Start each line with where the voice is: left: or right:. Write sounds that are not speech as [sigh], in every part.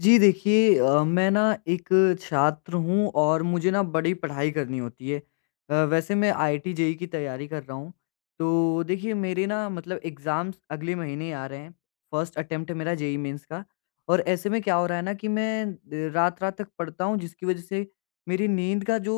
left: जी देखिए मैं ना एक छात्र हूँ और मुझे ना बड़ी पढ़ाई करनी होती है। वैसे मैं आईआईटी जेई की तैयारी कर रहा हूँ। तो देखिए मेरे ना मतलब एग्ज़ाम्स अगले महीने आ रहे हैं। फर्स्ट अटेम्प्ट है मेरा जेई मेंस का। और ऐसे में क्या हो रहा है ना कि मैं रात रात तक पढ़ता हूँ, जिसकी वजह से मेरी नींद का जो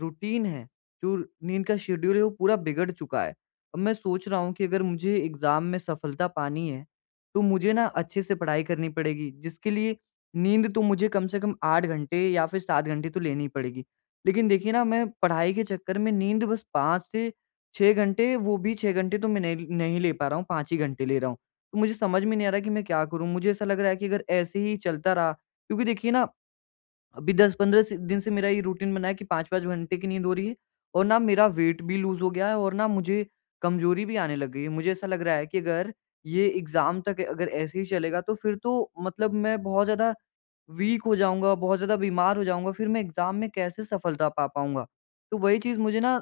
left: रूटीन है, जो नींद का शेड्यूल है वो पूरा बिगड़ चुका है। अब मैं सोच रहा हूँ कि अगर मुझे एग्ज़ाम में सफलता पानी है तो मुझे ना अच्छे से पढ़ाई करनी पड़ेगी, जिसके लिए नींद तो मुझे कम से कम 8 घंटे या फिर 7 घंटे तो लेनी पड़ेगी। लेकिन देखिए ना मैं पढ़ाई के चक्कर में नींद बस 5 से 6 घंटे, वो भी 6 घंटे तो मैं नहीं नहीं ले पा रहा हूँ, 5 ही घंटे ले रहा हूँ। तो मुझे समझ में नहीं आ रहा कि मैं क्या करूँ? मुझे ऐसा लग रहा है कि अगर ऐसे ही चलता रहा, क्योंकि देखिए ना अभी 10-15 से दिन से मेरा ये रूटीन बना है कि 5-5 घंटे की नींद हो रही है और ना मेरा वेट भी लूज़ हो गया है और ना मुझे कमज़ोरी भी आने लग गई है। मुझे ऐसा लग रहा है कि अगर ये एग्ज़ाम तक अगर ऐसे ही चलेगा तो फिर तो मतलब मैं बहुत ज़्यादा वीक हो जाऊँगा, बहुत ज़्यादा बीमार हो जाऊँगा, फिर मैं एग्ज़ाम में कैसे सफलता पा पाऊँगा? तो वही चीज़ मुझे ना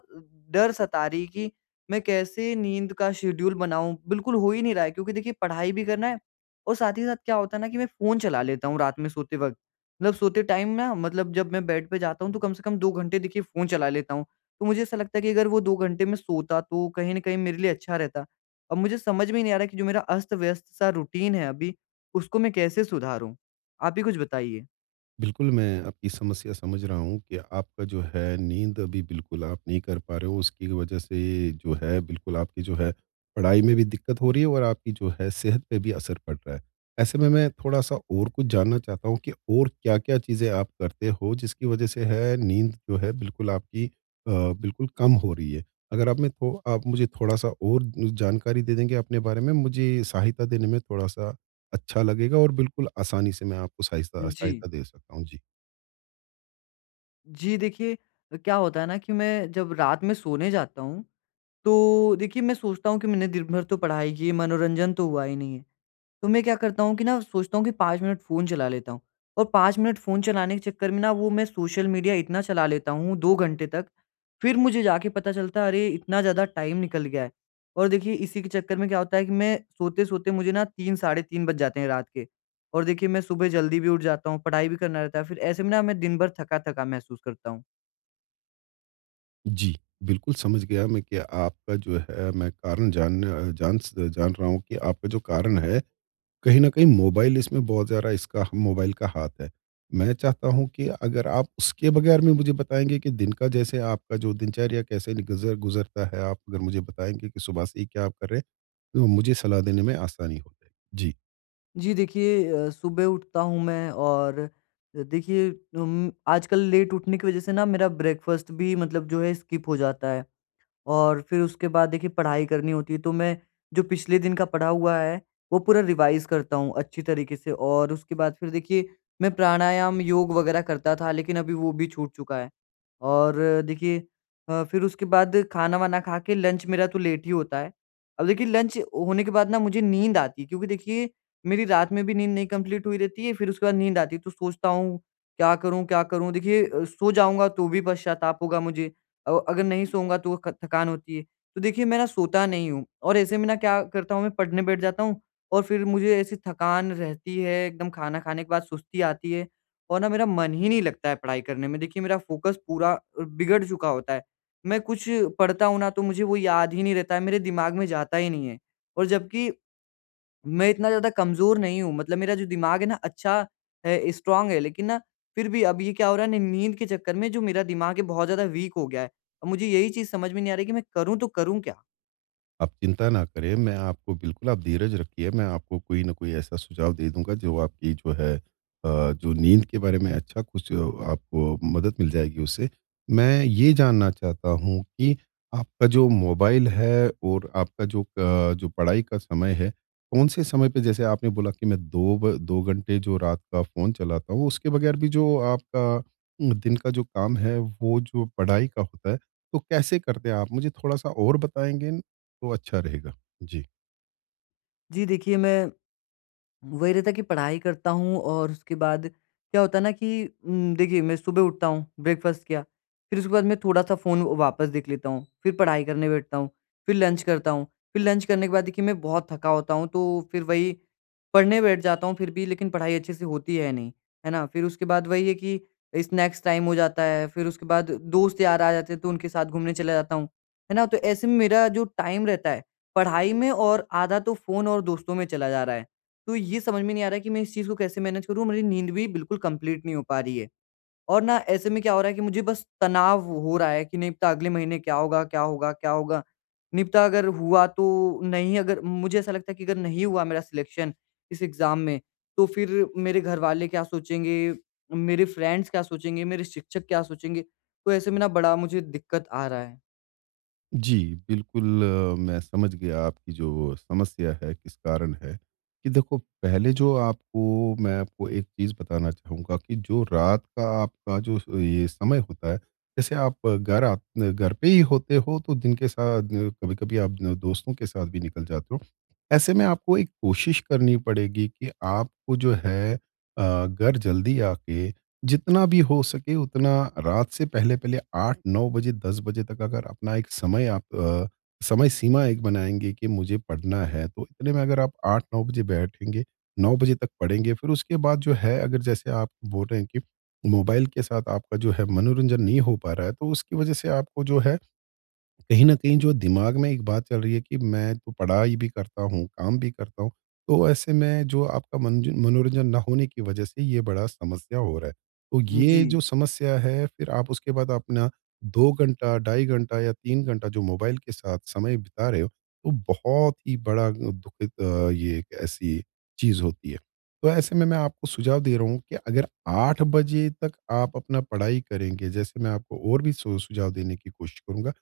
left: डर सता रही कि मैं कैसे नींद का शेड्यूल बनाऊँ? बिल्कुल हो ही नहीं रहा है, क्योंकि देखिए पढ़ाई भी करना है और साथ ही साथ क्या होता है ना कि मैं फ़ोन चला लेता हूँ रात में सोते वक़्त। मतलब सोते टाइम ना मतलब जब मैं बेड पे जाता हूँ तो कम से कम 2 घंटे देखिए फ़ोन चला लेता हूँ। तो मुझे ऐसा लगता है कि अगर वो 2 घंटे मैं सोता तो कहीं न कहीं मेरे लिए अच्छा रहता। अब मुझे समझ में ही नहीं आ रहा कि जो मेरा अस्त-व्यस्त सा रूटीन है अभी, उसको मैं कैसे सुधारूँ? आप ही कुछ बताइए?
right: बिल्कुल, मैं आपकी समस्या समझ रहा हूँ कि आपका जो है नींद अभी बिल्कुल आप नहीं कर पा रहे हो, उसकी वजह से जो है बिल्कुल आपकी जो है पढ़ाई में भी दिक्कत हो रही है और आपकी जो है सेहत पे भी असर पड़ रहा है। ऐसे में मैं थोड़ा-सा और कुछ जानना चाहता हूँ कि और क्या-क्या चीज़ें आप करते हो जिसकी वजह से है नींद जो है बिल्कुल आपकी बिल्कुल कम हो रही है? अगर आप में थो आप मुझे थोड़ा-सा और जानकारी दे देंगे अपने बारे में, मुझे सहायता देने में थोड़ा-सा अच्छा लगेगा और बिल्कुल आसानी से मैं आपको सहायता
left: जी।
right: सहायता दे सकता हूँ। जी।
left: जी, देखिए क्या होता है ना कि मैं जब रात में सोने जाता हूँ, तो देखिए मैं सोचता हूँ कि मैंने दिन भर तो पढ़ाई की, मनोरंजन तो हुआ ही नहीं है। तो मैं क्या करता हूँ कि ना सोचता हूँ कि 5 मिनट फ़ोन चला लेता हूँ और 5 मिनट फ़ोन चलाने के चक्कर में ना वो मैं सोशल मीडिया इतना चला लेता हूँ 2 घंटे तक। फिर मुझे जाके पता चलता है, अरे! इतना ज़्यादा टाइम निकल गया है। और देखिए इसी के चक्कर में क्या होता है कि मैं सोते-सोते मुझे ना 3 साढ़े 3 बज जाते हैं रात के। और देखिए मैं सुबह जल्दी भी उठ जाता हूँ, पढ़ाई भी करना रहता है। फिर ऐसे में ना मैं दिन भर थका-थका महसूस करता हूँ।
right: जी, बिल्कुल समझ गया मैं कि आपका जो है मैं कारण जान अ, जान स जान रहा हूँ कि आपका जो कारण है, कहीं न कहीं मोबाइल इसमें बहुत ज़्यादा इसका मोबाइल का हाथ है। मैं चाहता हूँ कि अगर आप उसके बगैर में मुझे बताएँगे कि दिन का जैसे आपका जो दिनचर्या कैसे गुज़रता है, आप अगर मुझे बताएँगे कि सुबह से ही क्या आप कर रहे हैं, तो मुझे सलाह देने में आसानी हो जाएगी। जी।
left: जी देखिए सुबह उठता हूँ मैं और देखिए आजकल लेट उठने की वजह से ना मेरा ब्रेकफास्ट भी मतलब जो है स्किप हो जाता है। और फिर उसके बाद देखिए पढ़ाई करनी होती है, तो मैं जो पिछले दिन का पढ़ा हुआ है, वो पूरा रिवाइज़ करता हूँ अच्छी तरीके से और उसके बाद फिर देखिए मैं प्राणायाम, योग वगैरह करता था, लेकिन अभी वो भी छूट चुका है। और देखिए फिर उसके बाद खाना-वाना खा के लंच मेरा तो लेट ही होता है। अब देखिए लंच होने के बाद ना मुझे नींद आती है, क्योंकि देखिए मेरी रात में भी नींद नहीं कंप्लीट हुई रहती है, फिर उसके बाद नींद आती है, तो सोचता हूँ क्या करूँ, क्या करूँ? देखिए सो जाऊँगा तो भी पश्चाताप होगा मुझे, अगर नहीं सोऊँगा तो ख थकान होती है। तो देखिए मैं ना सोता नहीं हूँ और ऐसे में ना क्या करता हूँ मैं पढ़ने बैठ जाता हूँ और फिर मुझे ऐसी थकान रहती है, एकदम खाना खाने के बाद सुस्ती आती है और ना मेरा मन ही नहीं लगता है पढ़ाई करने में। देखिए मेरा फ़ोकस पूरा बिगड़ चुका होता है। मैं कुछ पढ़ता हूँ ना तो मुझे वो याद ही नहीं रहता है, मेरे दिमाग में जाता ही नहीं है। और जबकि मैं इतना ज़्यादा कमज़ोर नहीं हूँ, मतलब मेरा जो दिमाग है ना अच्छा स्ट्रॉन्ग है, लेकिन ना फिर भी अब ये क्या हो रहा है ना नींद के चक्कर में जो मेरा दिमाग है बहुत ज़्यादा वीक हो गया है। अब मुझे यही चीज़ समझ में नहीं आ रही कि मैं करूँ तो करूँ क्या?
right: आप चिंता ना करें, मैं आपको बिल्कुल आप धीरज रखिए, मैं आपको कोई ना कोई ऐसा सुझाव दे दूँगा जो आपकी जो है जो नींद के बारे में अच्छा कुछ आपको मदद मिल जाएगी उससे। मैं ये जानना चाहता हूँ कि आपका जो मोबाइल है और आपका जो जो पढ़ाई का समय है, कौन से समय पे जैसे आपने बोला कि मैं 2 घंटे जो रात का फ़ोन चलाता हूँ, उसके बगैर भी जो आपका दिन का जो काम है, वो जो पढ़ाई का होता है, तो कैसे करते हैं आप? मुझे थोड़ा-सा और बताएँगे? तो अच्छा रहेगा। जी।
left: जी देखिए, मैं वही रहता है कि पढ़ाई करता हूँ और उसके बाद क्या होता है ना कि देखिए मैं सुबह उठता हूँ, ब्रेकफ़ास्ट किया, फिर उसके बाद मैं थोड़ा-सा फ़ोन वापस देख लेता हूँ, फिर पढ़ाई करने बैठता हूँ, फिर लंच करता हूँ, फिर लंच करने के बाद देखिए मैं बहुत थका होता हूँ, तो फिर वही पढ़ने बैठ जाता हूँ फिर भी, लेकिन पढ़ाई अच्छे से होती है नहीं, है ना? फिर उसके बाद वही है कि स्नैक्स टाइम हो जाता है, फिर उसके बाद दोस्त यार आ जाते हैं तो उनके साथ घूमने चला जाता हूँ, है ना? तो ऐसे में मेरा जो टाइम रहता है पढ़ाई में, और आधा तो फ़ोन और दोस्तों में चला जा रहा है। तो ये समझ में नहीं आ रहा है कि मैं इस चीज़ को कैसे मैनेज करूँ? मेरी नींद भी बिल्कुल कंप्लीट नहीं हो पा रही है। और ना ऐसे में क्या हो रहा है कि मुझे बस तनाव हो रहा है कि नहीं पता अगले महीने क्या होगा, क्या होगा, क्या होगा? नहीं पता अगर हुआ तो नहीं, अगर मुझे ऐसा लगता है कि अगर नहीं हुआ मेरा सिलेक्शन इस एग्ज़ाम में, तो फिर मेरे घरवाले क्या सोचेंगे? मेरे फ्रेंड्स क्या सोचेंगे? मेरे शिक्षक क्या सोचेंगे? तो ऐसे में ना बड़ा मुझे दिक्कत आ रहा है।
right: जी, बिल्कुल मैं समझ गया आपकी जो समस्या है, किस कारण है। कि देखो पहले जो आपको मैं आपको एक चीज़ बताना चाहूँगा कि जो रात का आपका जो स ये समय होता है, जैसे आप घर पे ही होते हो तो दिन के साथ कभी-कभी आप दोस्तों के साथ भी निकल जाते हो। ऐसे में आपको एक कोशिश करनी पड़ेगी कि आपको जो है घर जल्दी आके जितना भी हो सके उतना रात से पहले-पहले 8-9 बजे, 10 बजे तक अगर अपना एक समय सीमा एक बनाएँगे कि मुझे पढ़ना है, तो इतने में अगर आप 8-9 बजे बैठेंगे, 9 बजे तक पढ़ेंगे, फिर उसके बाद जो है अगर जैसे आप बोल रहे हैं कि मोबाइल के साथ आपका जो है मनोरंजन नहीं हो पा रहा है, तो उसकी वजह से आपको जो है कहीं न कहीं जो दिमाग में एक बात चल रही है कि मैं तो पढ़ाई भी करता हूँ, काम भी करता हूँ। तो ऐसे में जो आपका मनज मनोरंजन ना होने की वजह से ये बड़ा समस्या हो रहा है। तो ये
left: जी,
right: जो समस्या है फिर आप उसके बाद अपना 2 घंटा, 2.5 घंटा या 3 घंटा जो मोबाइल के साथ समय बिता रहे हो, तो बहुत ही बड़ा दुखित ये एक ऐसी चीज़ होती है। तो ऐसे में मैं आपको सुझाव दे रहा हूँ कि अगर 8 बजे तक आप अपना पढ़ाई करेंगे, जैसे मैं आपको और भी सु सुझाव देने की कोशिश करूँगा।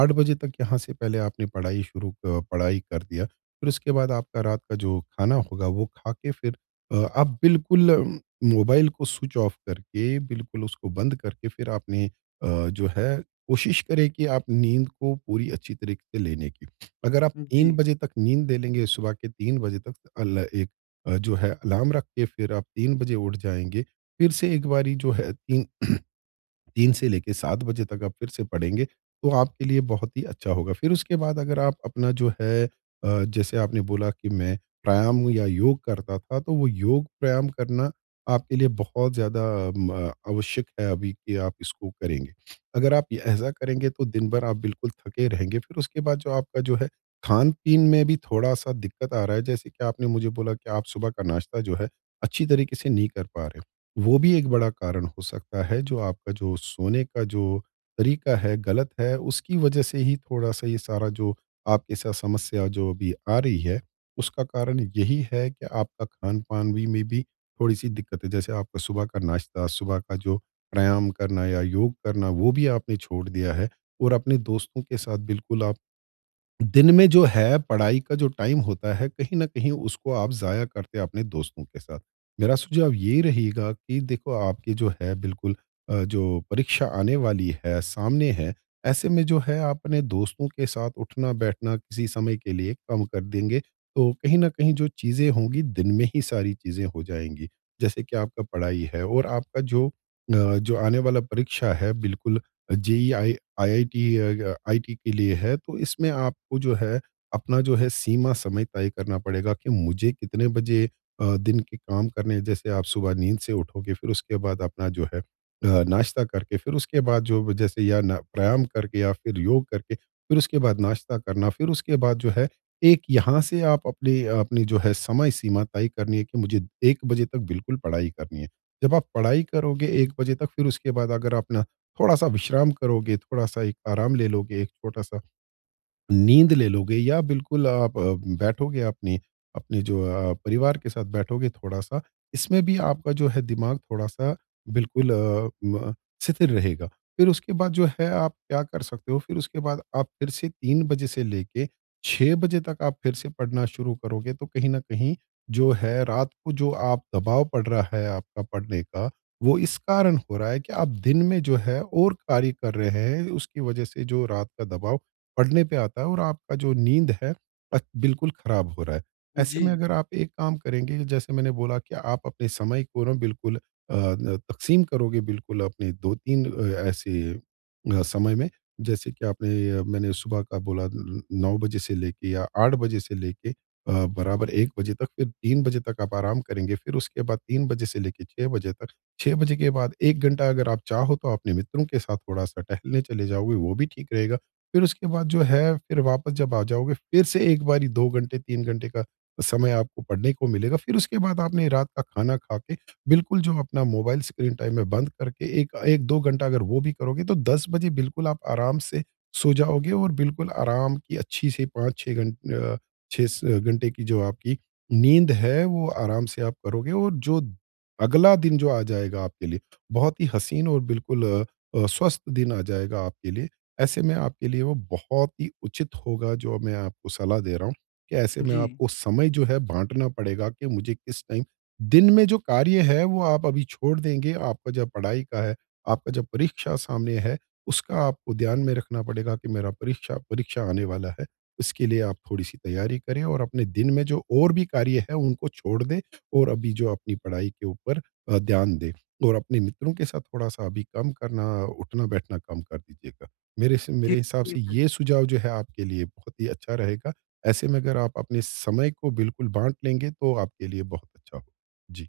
right: 8 बजे तक यहाँ से पहले आपने पढ़ाई शुरू क पढ़ाई कर दिया, फिर उसके बाद आपका रात का जो खाना होगा वो खा के फिर आप बिल्कुल मोबाइल को स्विच ऑफ करके, बिल्कुल उसको बंद करके फिर आपने जो है कोशिश करें कि आप नींद को पूरी अच्छी तरीके से लेने की। अगर आप 3
left: जी,
right: बजे तक नींद ले लेंगे, सुबह के 3 बजे तक अल एक जो है अलार्म रख के फिर आप 3 बजे उठ जाएँगे, फिर से एक बारी जो है तीन [clears throat] 3 से लेके 7 बजे तक आप फिर से पढ़ेंगे, तो आपके लिए बहुत ही अच्छा होगा। फिर उसके बाद अगर आप अपना जो है जैसे आपने बोला कि मैं प्राणायाम या योग करता था, तो वो योग प्राणायाम करना आपके लिए बहुत ज़्यादा म आवश्यक है अभी कि आप इसको करेंगे। अगर आप ये ऐसा करेंगे तो दिन भर आप बिल्कुल थके रहेंगे। फिर उसके बाद जो आपका जो है खान-पीन में भी थोड़ा-सा दिक्कत आ रहा है, जैसे कि आपने मुझे बोला कि आप सुबह का नाश्ता जो है अच्छी तरीके से नहीं कर पा रहे। वो भी एक बड़ा कारण हो सकता है, जो आपका जो सोने का जो तरीका है, गलत है, उसकी वजह से ही थोड़ा-सा ये सारा जो आपके साथ समस्या जो अभी आ रही है, उसका कारण यही है कि आपका खान-पान भी में भी थोड़ी-सी दिक्कत है। जैसे आपका सुबह का नाश्ता, सुबह का जो प्राणायाम करना या योग करना, वो भी आपने छोड़ दिया है और अपने दोस्तों के साथ बिल्कुल आप दिन में जो है पढ़ाई का जो टाइम होता है कहीं न कहीं उसको आप ज़ाया करते हैं अपने दोस्तों के साथ। मेरा सुझाव ये रहेगा कि देखो आपकी जो है बिल्कुल जो परीक्षा आने वाली है, सामने है, ऐसे में जो है आप अपने दोस्तों के साथ उठना-बैठना किसी समय के लिए कम कर देंगे, तो कहीं न कहीं जो चीज़ें होंगी दिन में ही सारी चीज़ें हो जाएँगी। जैसे कि आपका पढ़ाई है और आपका जो जो आने वाला परीक्षा है बिल्कुल जेईआई आईआईटी आईटी के लिए है, तो इसमें आपको जो है, अपना जो है सीमा समय तय करना पड़ेगा कि मुझे कितने बजे दिन के काम करने हैं। जैसे आप सुबह नींद से उठोगे, फिर उसके बाद अपना जो है नाश्ता करके, फिर उसके बाद जो जैसे या ना प्राणायाम करके या फिर योग करके, फिर उसके बाद नाश्ता करना, फिर उसके बाद जो है एक यहाँ से आप अपनी अपनी जो है समय सीमा तय करनी है कि मुझे 1 बजे तक बिल्कुल पढ़ाई करनी है। जब आप पढ़ाई करोगे 1 बजे तक, फिर उसके बाद अगर अपना थोड़ा-सा विश्राम करोगे, थोड़ा-सा एक आराम ले लोगे, एक छोटा-सा नींद ले लोगे या बिल्कुल आप बैठोगे अपनी अपने जो परिवार के साथ बैठोगे थोड़ा-सा, इसमें भी आपका जो है दिमाग थोड़ा-सा बिल्कुल अ, म स्थिर रहेगा। फिर उसके बाद जो है आप क्या कर सकते हो, फिर उसके बाद आप फिर से 3 बजे से लेके 6 बजे तक आप फिर से पढ़ना शुरू करोगे, तो कहीं न कहीं जो है रात को जो आप दबाव पड़ रहा है आपका पढ़ने का, वो इस कारण हो रहा है कि आप दिन में जो है और कार्य कर रहे हैं, उसकी वजह से जो रात का दबाव पड़ने पे आता है और आपका जो नींद है बिल्कुल ख़राब हो रहा है।
left: जी, जी,
right: ऐसे में अगर आप एक काम करेंगे जैसे मैंने बोला कि आप अपने समय को ना बिल्कुल तक़सीम करोगे बिल्कुल अपने 2-3 ऐसे समय में, जैसे कि मैंने सुबह का बोला 9 बजे से लेके या 8 बजे से लेके बराबर 1 बजे तक, फिर 3 बजे तक आप आराम करेंगे, फिर उसके बाद 3 बजे से लेके 6 बजे तक, 6 बजे के बाद 1 घंटा अगर आप चाहो तो अपने मित्रों के साथ थोड़ा-सा टहलने चले जाओगे, वो भी ठीक रहेगा। फिर उसके बाद जो है, फिर वापस जब आ जाओगे, फिर से एक बारी 2 घंटे, 3 घंटे का समय आपको पढ़ने को मिलेगा। फिर उसके बाद आपने रात का खाना खा के, बिल्कुल जो अपना मोबाइल स्क्रीन टाइम है, बंद करके एक 1-2 घंटा अगर वो भी करोगे, तो 10 बजे बिल्कुल आप आराम से सो जाओगे और बिल्कुल आराम की अच्छी सी 5-6 अ, 6 स घंटे की जो आपकी नींद है, वो आराम से आप करोगे और जो अगला दिन जो आ जाएगा आपके लिए, बहुत ही हसीन और बिल्कुल स्वस्थ दिन आ जाएगा आपके लिए। ऐसे में आपके लिए वो बहुत ही उचित होगा जो मैं आपको सलाह दे रहा हूँ कि ऐसे में
left: जी।
right: आपको समय जो है बाँटना पड़ेगा कि मुझे किस टाइम दिन में जो कार्य है वो आप अभी छोड़ देंगे, आपका जब पढ़ाई का है, आपका जब परीक्षा सामने है, उसका आपको ध्यान में रखना पड़ेगा कि मेरा परीक्षा परीक्षा आने वाला है। इसके लिए आप थोड़ी-सी तैयारी करें और अपने दिन में जो और भी कार्य है उनको छोड़ दें और अभी जो अपनी पढ़ाई के ऊपर ध्यान दें और अपने मित्रों के साथ थोड़ा-सा अभी कम करना, उठना-बैठना कम कर दीजिएगा। मेरे से मेरे हिसाब
left: जी
right: से ये सुझाव जो है आपके लिए बहुत ही अच्छा रहेगा। ऐसे में अगर आप अपने समय को बिल्कुल बाँट लेंगे तो आपके लिए बहुत अच्छा हो। जी,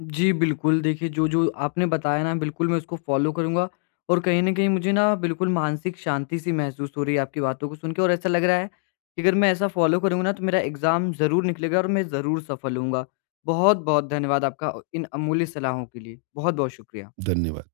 left: जी, बिल्कुल। देखिए, जो-जो आपने बताया ना, बिल्कुल मैं उसको फ़ॉलो करूँगा और कहीं न कहीं मुझे ना बिल्कुल मानसिक शांति सी महसूस हो रही है आपकी बातों को सुन के, और ऐसा लग रहा है कि अगर मैं ऐसा फ़ॉलो करूँगा ना, तो मेरा एग्ज़ाम ज़रूर निकलेगा और मैं ज़रूर सफल होऊँगा। बहुत-बहुत धन्यवाद आपका इन अमूल्य सलाहों के लिए। बहुत-बहुत शुक्रिया।
right: धन्यवाद।